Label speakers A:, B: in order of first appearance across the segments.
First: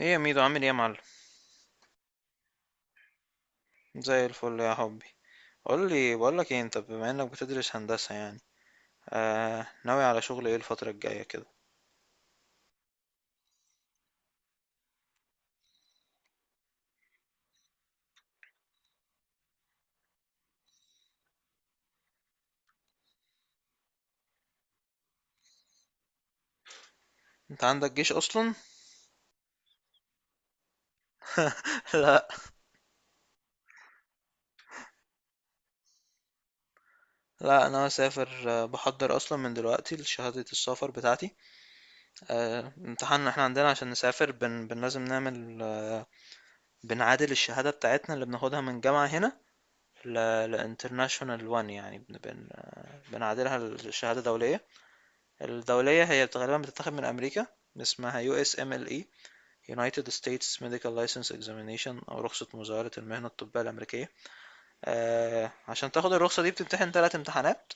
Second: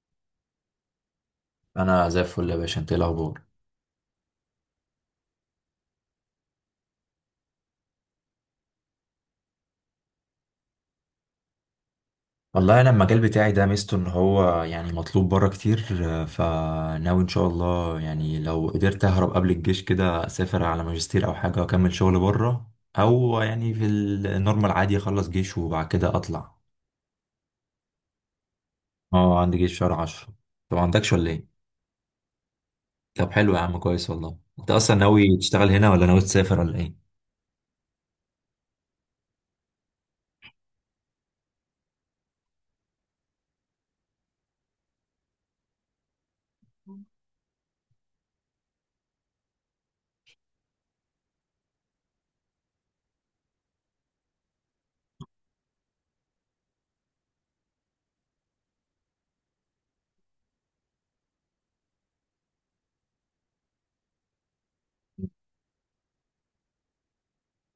A: ايه يا ميدو، عامل ايه يا معلم؟
B: انا زي الفل يا باشا، انت ايه الاخبار؟
A: زي الفل يا حبي. قول لي، بقول لك ايه، انت بما انك بتدرس هندسة يعني ناوي على شغل ايه الفترة الجاية كده؟
B: والله انا المجال بتاعي ده ميزته ان هو يعني مطلوب بره كتير، فناوي ان شاء الله، يعني لو قدرت اهرب قبل الجيش كده اسافر على ماجستير او حاجه واكمل شغل بره. او يعني في النورمال عادي اخلص جيش وبعد كده اطلع.
A: انت عندك جيش اصلا؟
B: اه، عندي جيش شهر عشرة. طب ما عندكش ولا ايه؟
A: لا.
B: طب حلو يا عم، كويس. والله انت اصلا ناوي تشتغل هنا ولا ناوي تسافر ولا ايه؟
A: لا انا مسافر، بحضر اصلا من دلوقتي لشهادة السفر بتاعتي. امتحان احنا عندنا عشان نسافر بن, بن لازم نعمل، بنعادل الشهادة بتاعتنا اللي بناخدها من جامعة هنا لانترناشونال، وان يعني بنعادلها لشهادة دولية. الدولية هي غالبا بتتاخد من امريكا، اسمها يو اس ام ال اي، United States Medical License Examination، أو رخصة مزاولة المهنة الطبية الأمريكية. آه، عشان تاخد الرخصة دي بتمتحن تلات امتحانات.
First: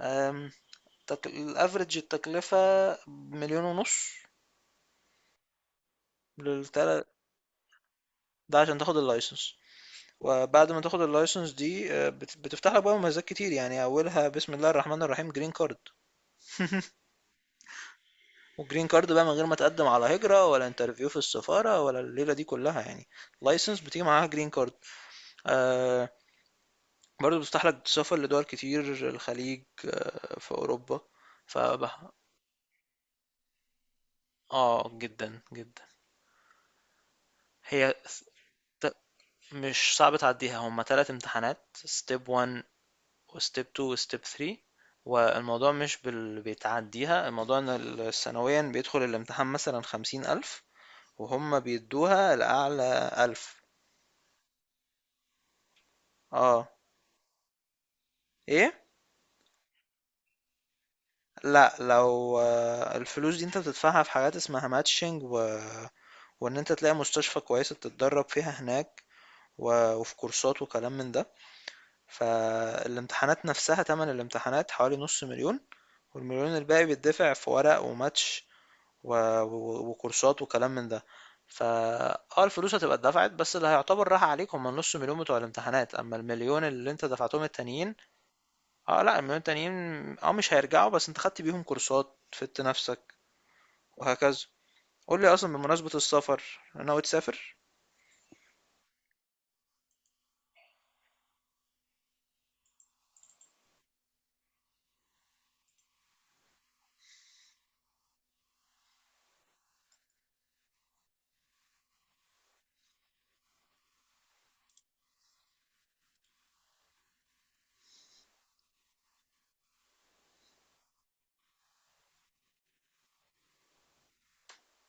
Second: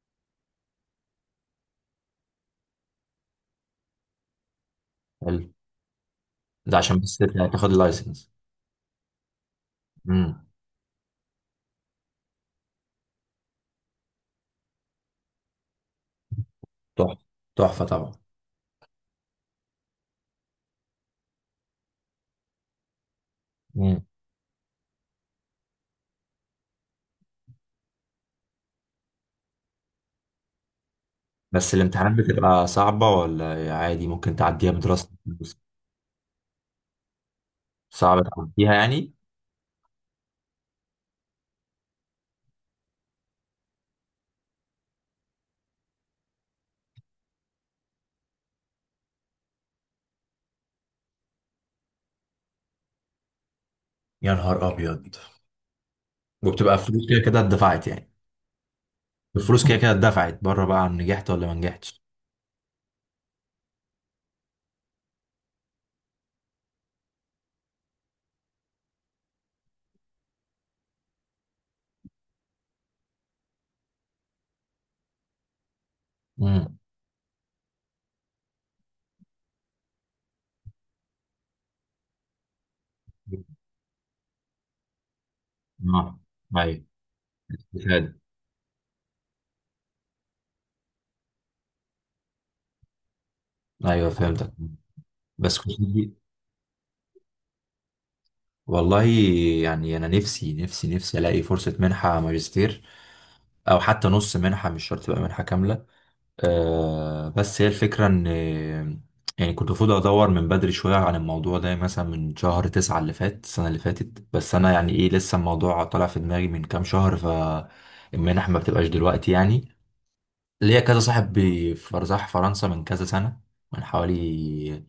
A: آم، الأفريج التكلفة مليون ونص
B: حلو. ده عشان
A: للتلات.
B: بس تاخد اللايسنس.
A: ده عشان تاخد اللايسنس.
B: امم.
A: وبعد ما تاخد اللايسنس دي بتفتح لك بقى مميزات كتير، يعني أولها بسم الله الرحمن الرحيم جرين كارد.
B: تحفه. تحفه طبعا.
A: والجرين كارد بقى من غير ما تقدم على هجرة ولا انترفيو في السفارة ولا الليلة دي كلها يعني. لايسنس بتيجي معاها جرين كارد. آه. برضه بيفتح لك سفر لدول كتير: الخليج، في أوروبا. ف
B: بس الامتحانات بتبقى صعبة ولا عادي ممكن تعديها
A: اه،
B: بدراسة؟
A: جدا جدا. هي س-
B: صعبة تعديها
A: ت-
B: يعني؟
A: مش صعب تعديها، هما تلات امتحانات: ستيب 1 وستيب 2 وستيب 3. والموضوع مش بيتعديها. الموضوع ان سنويا بيدخل الامتحان مثلا خمسين ألف، وهم بيدوها الأعلى ألف.
B: يا نهار ابيض.
A: اه.
B: وبتبقى فلوس كده كده اتدفعت يعني؟
A: ايه.
B: الفلوس كده كده اتدفعت بره بقى عن نجحت ولا ما
A: لا،
B: نجحتش؟
A: لو الفلوس دي انت بتدفعها في حاجات اسمها ماتشنج، وان انت تلاقي مستشفى كويسة تتدرب فيها هناك، وفي كورسات وكلام من ده. فالامتحانات نفسها تمن الامتحانات حوالي نص مليون، والمليون
B: امم.
A: الباقي بيدفع في ورق وماتش و... وكورسات وكلام من ده. فا اه الفلوس هتبقى اتدفعت، بس اللي هيعتبر راح عليك هما النص مليون بتوع الامتحانات،
B: اه.
A: اما المليون
B: ايوه.
A: اللي انت دفعتهم التانيين،
B: شهادة.
A: اه، لا المليون التانيين اه مش هيرجعوا، بس انت خدت بيهم كورسات، فدت نفسك،
B: ايوه،
A: وهكذا.
B: فهمتك.
A: قول لي اصلا،
B: بس كنت
A: بمناسبة
B: دي.
A: السفر، ناوي تسافر؟
B: والله يعني، انا نفسي نفسي نفسي الاقي فرصة منحة ماجستير، او حتى نص منحة، مش شرط تبقى منحة كاملة. بس هي الفكرة ان يعني كنت المفروض ادور من بدري شوية عن الموضوع ده، يعني مثلا من شهر تسعة اللي فات، السنة اللي فاتت، بس انا يعني ايه لسه الموضوع طالع في دماغي من كام شهر، فالمنح ما بتبقاش دلوقتي يعني. ليا كذا صاحب راح فرنسا من كذا سنة، من حوالي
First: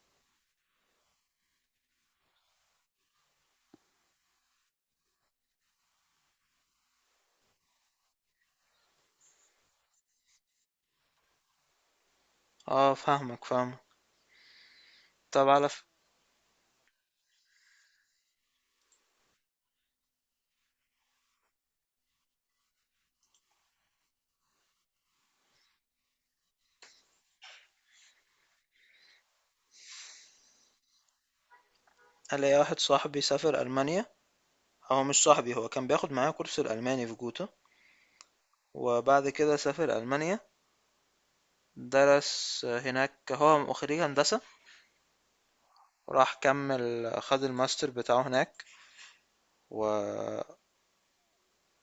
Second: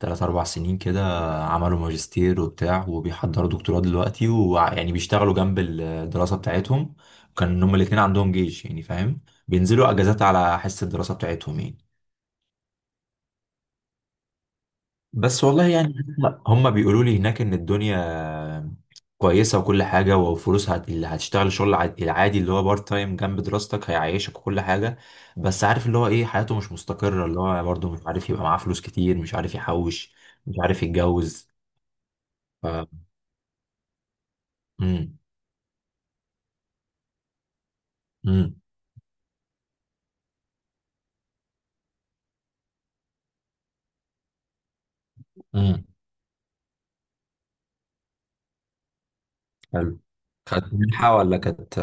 B: تلات أربع سنين كده، عملوا ماجستير وبتاع وبيحضروا دكتوراه دلوقتي، ويعني بيشتغلوا جنب الدراسة بتاعتهم. كان هما الاتنين عندهم جيش يعني فاهم، بينزلوا اجازات على حس الدراسه بتاعتهم يعني.
A: اه فاهمك فاهمك.
B: بس
A: طب
B: والله
A: على
B: يعني لا، هم بيقولوا لي هناك ان الدنيا كويسه وكل حاجه، وفلوس اللي هتشتغل شغل العادي اللي هو بارت تايم جنب دراستك هيعيشك وكل حاجه. بس عارف اللي هو ايه، حياته مش مستقره، اللي هو برضه مش عارف يبقى معاه فلوس كتير، مش عارف يحوش، مش عارف يتجوز.
A: الاقي واحد
B: ف
A: صاحبي سافر المانيا. هو
B: امم
A: مش صاحبي، هو كان بياخد معايا كورس الالماني في جوتا،
B: امم
A: وبعد كده سافر المانيا، درس هناك، هو خريج هندسة،
B: امم.
A: راح كمل خد الماستر بتاعه هناك.
B: حلو.
A: و
B: كانت منحه ولا كانت؟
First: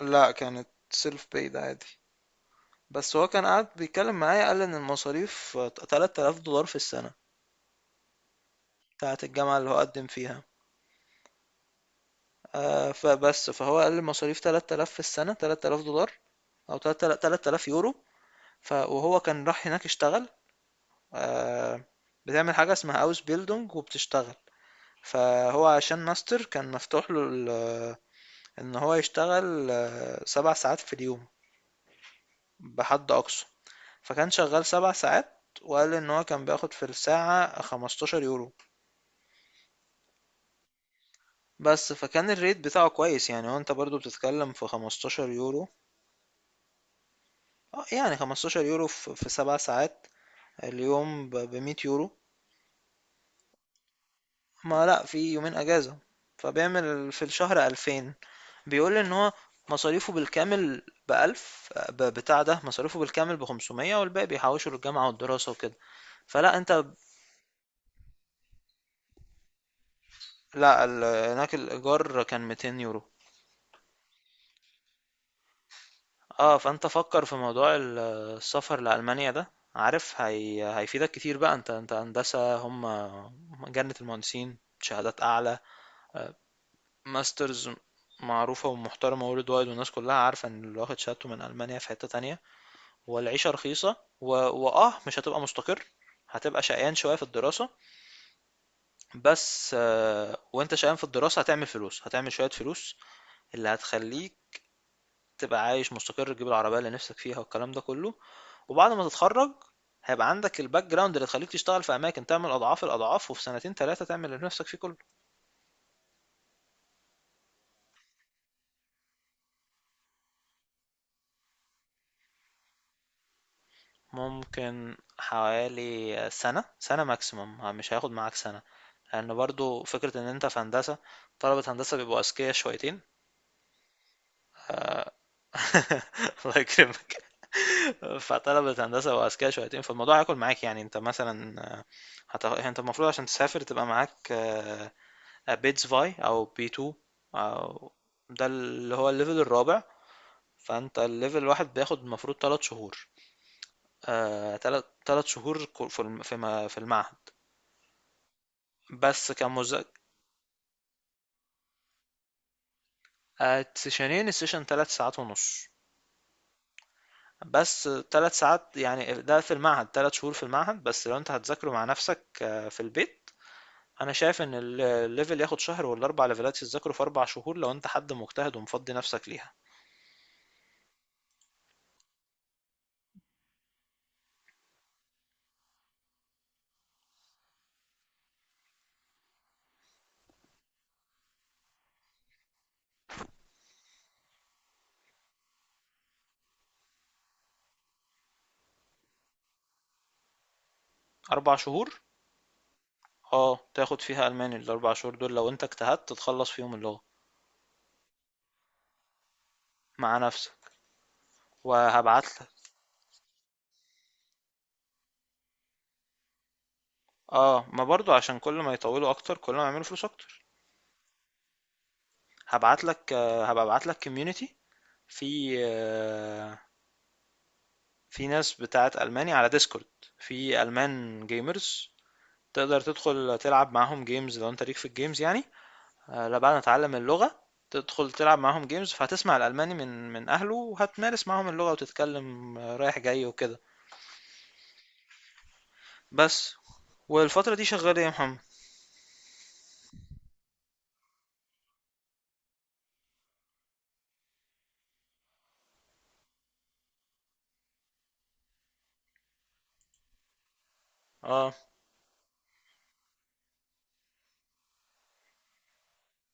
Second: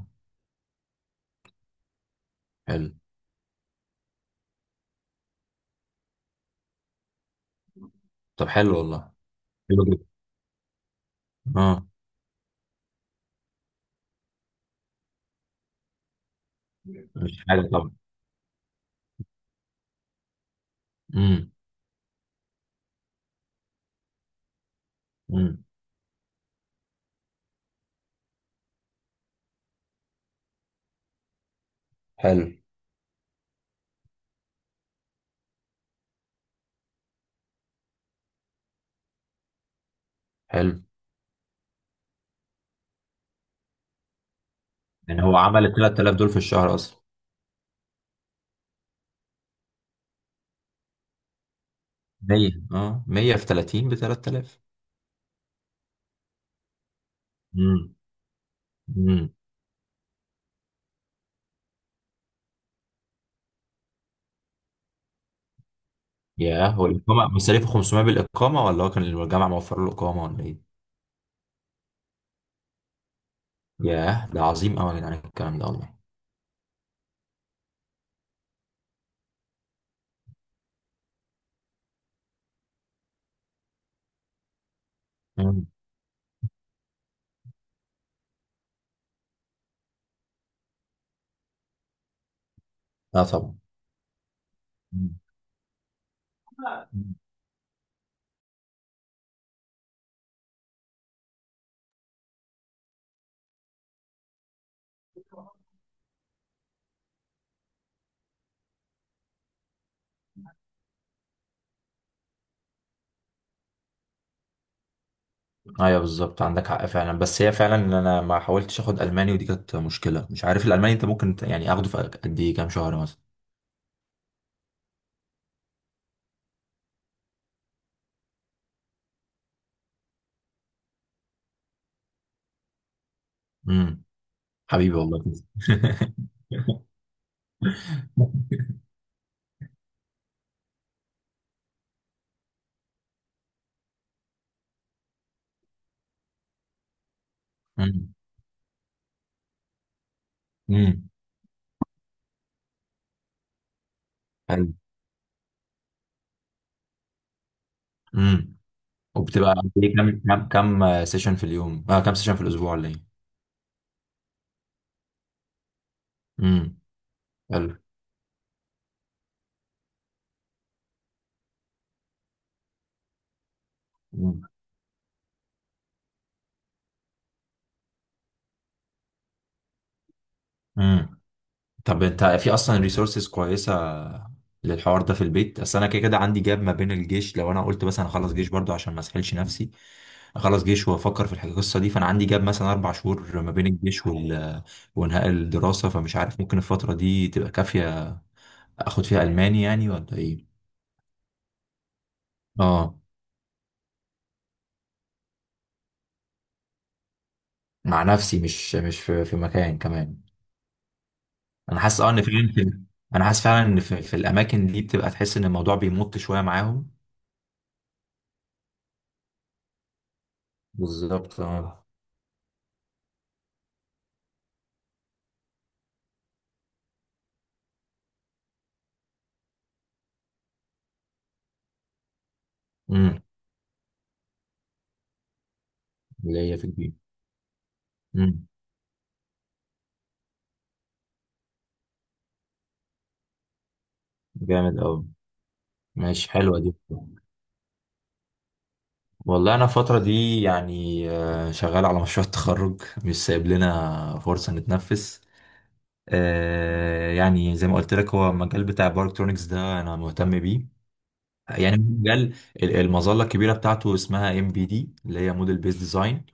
A: لا، كانت سيلف بايد عادي.
B: حلو.
A: بس هو كان قاعد بيتكلم معايا، قال ان المصاريف 3000 دولار في السنة،
B: طب حلو والله.
A: بتاعة الجامعة اللي هو
B: حلو جدا.
A: قدم فيها.
B: اه.
A: فبس فهو قال المصاريف 3000 في السنة، 3000 دولار او
B: مش حاجه
A: 3000
B: طبعا.
A: يورو. وهو كان راح هناك اشتغل.
B: امم
A: آه، بتعمل حاجة اسمها اوس بيلدونج وبتشتغل.
B: امم.
A: فهو عشان ماستر كان مفتوح له ان هو يشتغل سبع ساعات في اليوم
B: حلو.
A: بحد اقصى. فكان شغال سبع ساعات، وقال ان هو كان بياخد في الساعة 15 يورو.
B: حلو،
A: بس فكان الريت بتاعه كويس، يعني هو انت برضو بتتكلم في
B: يعني
A: 15
B: هو عمل
A: يورو.
B: ال 3000 دول في الشهر اصلا.
A: آه، يعني 15 يورو في سبع ساعات، اليوم ب 100 يورو.
B: 100، اه 100 في 30 ب 3000.
A: ما لا، في يومين اجازة، فبيعمل في الشهر
B: امم
A: 2000. بيقول لي ان هو
B: امم.
A: مصاريفه بالكامل بألف، بتاع ده مصاريفه بالكامل بخمسمية، والباقي بيحوشه للجامعة والدراسة وكده. فلا
B: ياه،
A: انت.
B: هو الاقامه مصاريفه 500 بالاقامه ولا هو كان الجامعه موفر له اقامه ولا ايه؟
A: لا هناك الإيجار كان 200 يورو.
B: ياه، ده عظيم قوي يا جدعان الكلام ده والله.
A: اه، فانت فكر في موضوع السفر لألمانيا ده، عارف هيفيدك كتير بقى. انت هندسة، هم جنة المهندسين، شهادات أعلى،
B: امم.
A: آه، ماسترز معروفة ومحترمة worldwide، والناس كلها عارفة ان اللي واخد شهادته من ألمانيا في حتة تانية.
B: اه
A: والعيشة
B: طبعا.
A: رخيصة، وآه
B: مم.
A: مش هتبقى مستقر، هتبقى شقيان
B: مم.
A: شوية في الدراسة، بس وانت شقيان في الدراسة هتعمل فلوس، هتعمل شوية فلوس اللي هتخليك تبقى عايش مستقر، تجيب العربية اللي نفسك فيها والكلام ده كله. وبعد ما تتخرج هيبقى عندك الباك جراوند اللي تخليك تشتغل في أماكن تعمل أضعاف الأضعاف، وفي سنتين تلاتة تعمل اللي نفسك فيه كله.
B: ايوه بالظبط، عندك حق فعلا. بس هي فعلا إن انا ما حاولتش اخد الماني، ودي كانت مشكله. مش عارف الالماني انت ممكن يعني اخده في قد ايه، كام شهر مثلا؟
A: ممكن حوالي سنة سنة ماكسيموم، مش هياخد معاك سنة، لأن يعني برضو فكرة إن أنت في هندسة، طلبة هندسة بيبقوا أذكياء شويتين.
B: امم. حبيبي والله.
A: الله يكرمك. فطلبة هندسة وأذكياء شويتين، فالموضوع هياكل معاك. يعني أنت مثلًا، أنت المفروض عشان تسافر تبقى معاك بيتس فاي أو B2، أو
B: امم
A: ده اللي هو الليفل الرابع. فأنت
B: امم.
A: الليفل الواحد بياخد المفروض تلات شهور.
B: حلو.
A: تلات شهور في ما- في المعهد، بس
B: وبتبقى قد
A: كمذاكرة.
B: إيه؟ كم سيشن في اليوم، كم سيشن في الاسبوع ولا ايه؟
A: سيشنين، السيشن تلات ساعات ونص.
B: امم. حلو.
A: بس تلات ساعات يعني، ده في المعهد، تلات شهور في المعهد. بس لو انت هتذاكره مع نفسك في البيت، انا
B: مم.
A: شايف ان الليفل ياخد شهر، ولا اربع ليفلات تذاكره في اربع شهور لو انت حد مجتهد ومفضي نفسك ليها.
B: امم. طب انت في اصلا ريسورسز كويسه للحوار ده في البيت؟ اصل انا كده كده عندي جاب ما بين الجيش، لو انا قلت مثلا اخلص جيش برضو عشان ما اسحلش نفسي، اخلص جيش وافكر في القصه دي. فانا عندي جاب مثلا اربع شهور ما بين الجيش وانهاء الدراسه، فمش عارف ممكن الفتره دي تبقى كافيه اخد فيها الماني يعني ولا ايه؟
A: اربع شهور؟
B: اه،
A: اه، تاخد فيها الماني الاربع شهور دول لو انت اجتهدت تتخلص فيهم اللغة.
B: مع نفسي، مش في مكان كمان.
A: مع نفسك.
B: انا حاسس اه ان
A: وهبعت لك.
B: انا حاسس فعلا ان في الاماكن دي بتبقى تحس ان الموضوع بيمط شويه معاهم.
A: اه، ما برضو عشان كل ما يطولوا اكتر كل ما يعملوا فلوس اكتر.
B: بالظبط اه.
A: هبعت لك، هبقى ابعت لك كوميونتي في في ناس بتاعت الماني على ديسكورد، في المان جيمرز، تقدر
B: امم.
A: تدخل تلعب معاهم جيمز لو انت ليك في الجيمز يعني. لا،
B: اللي
A: بعد
B: هي
A: ما
B: في الجيم.
A: تتعلم اللغة تدخل تلعب
B: امم.
A: معاهم جيمز، فهتسمع الألماني من أهله، وهتمارس معاهم اللغة وتتكلم، رايح جاي وكده.
B: جامد قوي. ماشي،
A: بس.
B: حلوه دي.
A: والفترة دي شغال ايه يا محمد؟
B: والله انا الفتره دي يعني شغال على مشروع التخرج، مش سايب لنا فرصه نتنفس. يعني زي ما قلت لك هو المجال بتاع الباركترونكس ده انا مهتم بيه.
A: اه.
B: يعني مجال المظله الكبيره بتاعته اسمها ام بي دي، اللي هي موديل بيز ديزاين.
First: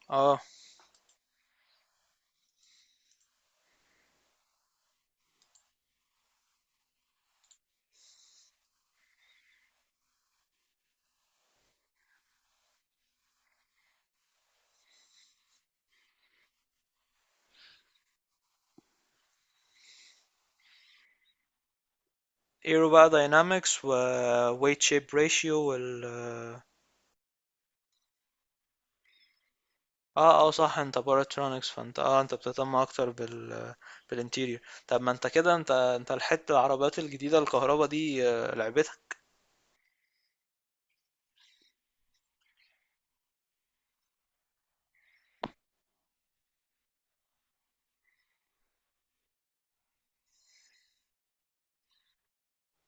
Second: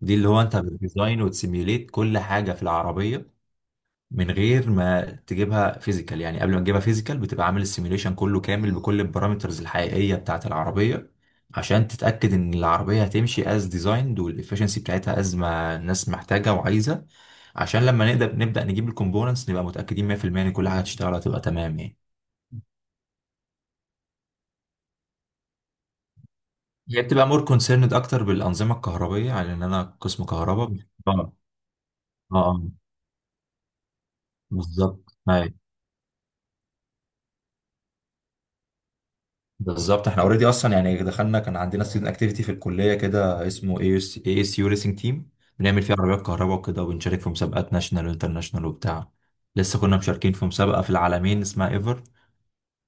B: دي اللي
A: اه،
B: هو انت بتديزاين وتسيميوليت كل حاجه في العربيه من غير ما تجيبها فيزيكال، يعني قبل ما تجيبها فيزيكال بتبقى عامل السيميوليشن كله كامل بكل البارامترز الحقيقيه بتاعه العربيه، عشان تتاكد ان العربيه هتمشي از ديزايند والافشنسي بتاعتها از ما الناس محتاجه وعايزه، عشان لما نقدر نبدا نجيب الكومبوننتس نبقى متاكدين 100% ان كل حاجه هتشتغل هتبقى تمام يعني.
A: ايرو بقى داينامكس ويت شيب ريشيو وال اه
B: هي بتبقى مور كونسيرند اكتر بالانظمه الكهربائيه على ان انا قسم
A: اه.
B: كهرباء.
A: صح، انت
B: اه.
A: باراترونكس، فانت انت
B: اه
A: بتهتم اكتر بالانتيريور. طب
B: بالظبط
A: ما انت كده،
B: أيوة.
A: انت لحقت العربيات الجديدة الكهرباء دي، لعبتها.
B: بالظبط، احنا اوريدي اصلا يعني دخلنا، كان عندنا ستودنت اكتيفيتي في الكليه كده اسمه اي اس اي اس يو ريسنج تيم، بنعمل فيه عربيات كهرباء وكده، وبنشارك في مسابقات ناشونال وانترناشونال وبتاع. لسه كنا مشاركين في مسابقه في العالمين اسمها ايفر،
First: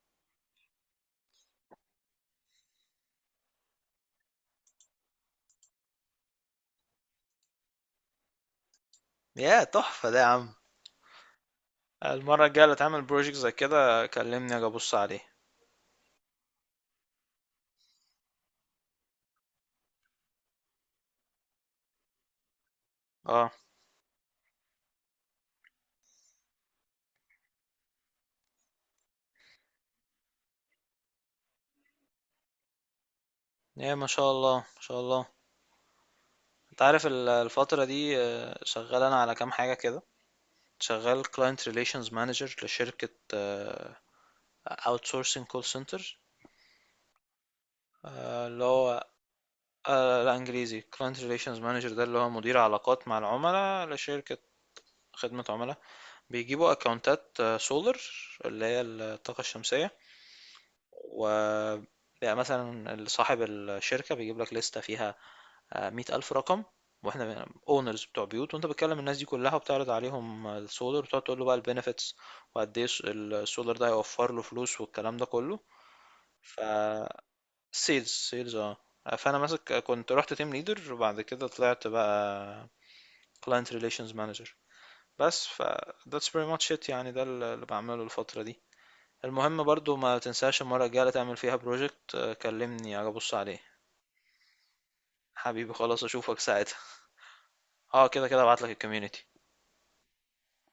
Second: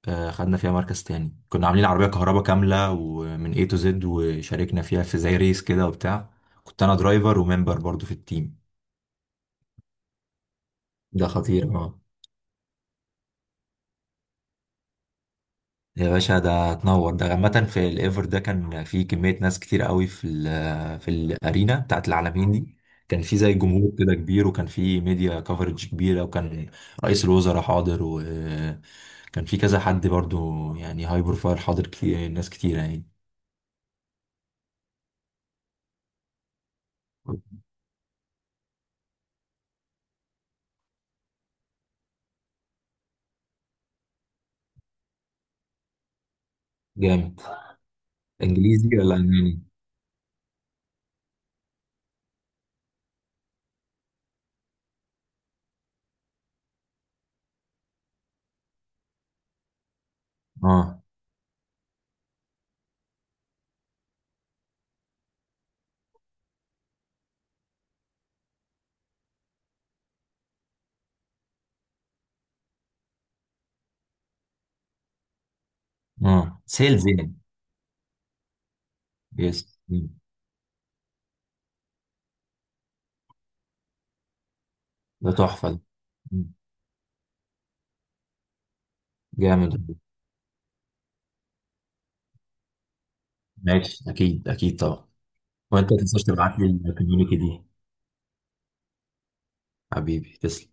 B: خدنا فيها مركز تاني، كنا عاملين عربيه كهرباء كامله ومن اي تو زد، وشاركنا فيها في زي ريس كده وبتاع. كنت انا درايفر وممبر برضو في التيم.
A: يا تحفة ده يا عم!
B: ده خطير اه.
A: المرة الجاية اللي تعمل بروجكت زي كده كلمني اجي ابص عليه.
B: يا باشا، ده هتنور. ده عامة في الايفر ده كان في كمية ناس كتير قوي في في الارينا بتاعت العالمين دي، كان في
A: اه.
B: زي جمهور كده كبير، وكان في ميديا كفرج كبيرة، وكان رئيس الوزراء حاضر، وكان في كذا حد برضو يعني هاي بروفايل حاضر، كتير، ناس كتير يعني.
A: ايه، ما شاء الله، ما شاء الله. انت عارف الفترة دي شغال انا على كام حاجة كده. شغال client relations manager لشركة آه، outsourcing call center.
B: جامد.
A: آه، اللي
B: انجليزي
A: هو
B: ولا الماني؟
A: آه، لا، انجليزي. client relations manager ده اللي هو مدير علاقات مع العملاء لشركة خدمة عملاء. بيجيبوا اكونتات سولر، اللي هي الطاقة الشمسية.
B: اه.
A: و بيبقى مثلا صاحب الشركة بيجيب لك لستة فيها مية ألف رقم، واحنا اونرز بتوع بيوت، وانت بتكلم الناس دي كلها وبتعرض عليهم السولار، وتقعد تقول له بقى البنفيتس، وقد ايه السولار ده هيوفر له فلوس والكلام ده كله. ف
B: اه سيلز يعني.
A: سيلز، سيلز اه. فانا ماسك،
B: يس. مم.
A: كنت رحت تيم ليدر وبعد كده طلعت بقى كلاينت ريليشنز مانجر.
B: ده
A: بس ف
B: تحفة ده.
A: that's
B: مم.
A: pretty much it يعني. ده اللي بعمله الفترة دي. المهم
B: جامد.
A: برضو ما تنساش المرة الجاية اللي تعمل فيها بروجكت كلمني أبص عليه.
B: ماشي، اكيد اكيد طبعا.
A: حبيبي
B: وانت ما
A: خلاص،
B: تنساش
A: اشوفك
B: تبعت لي
A: ساعتها.
B: الكوميونتي دي.
A: اه كده كده ابعتلك الكوميونتي
B: حبيبي تسلم.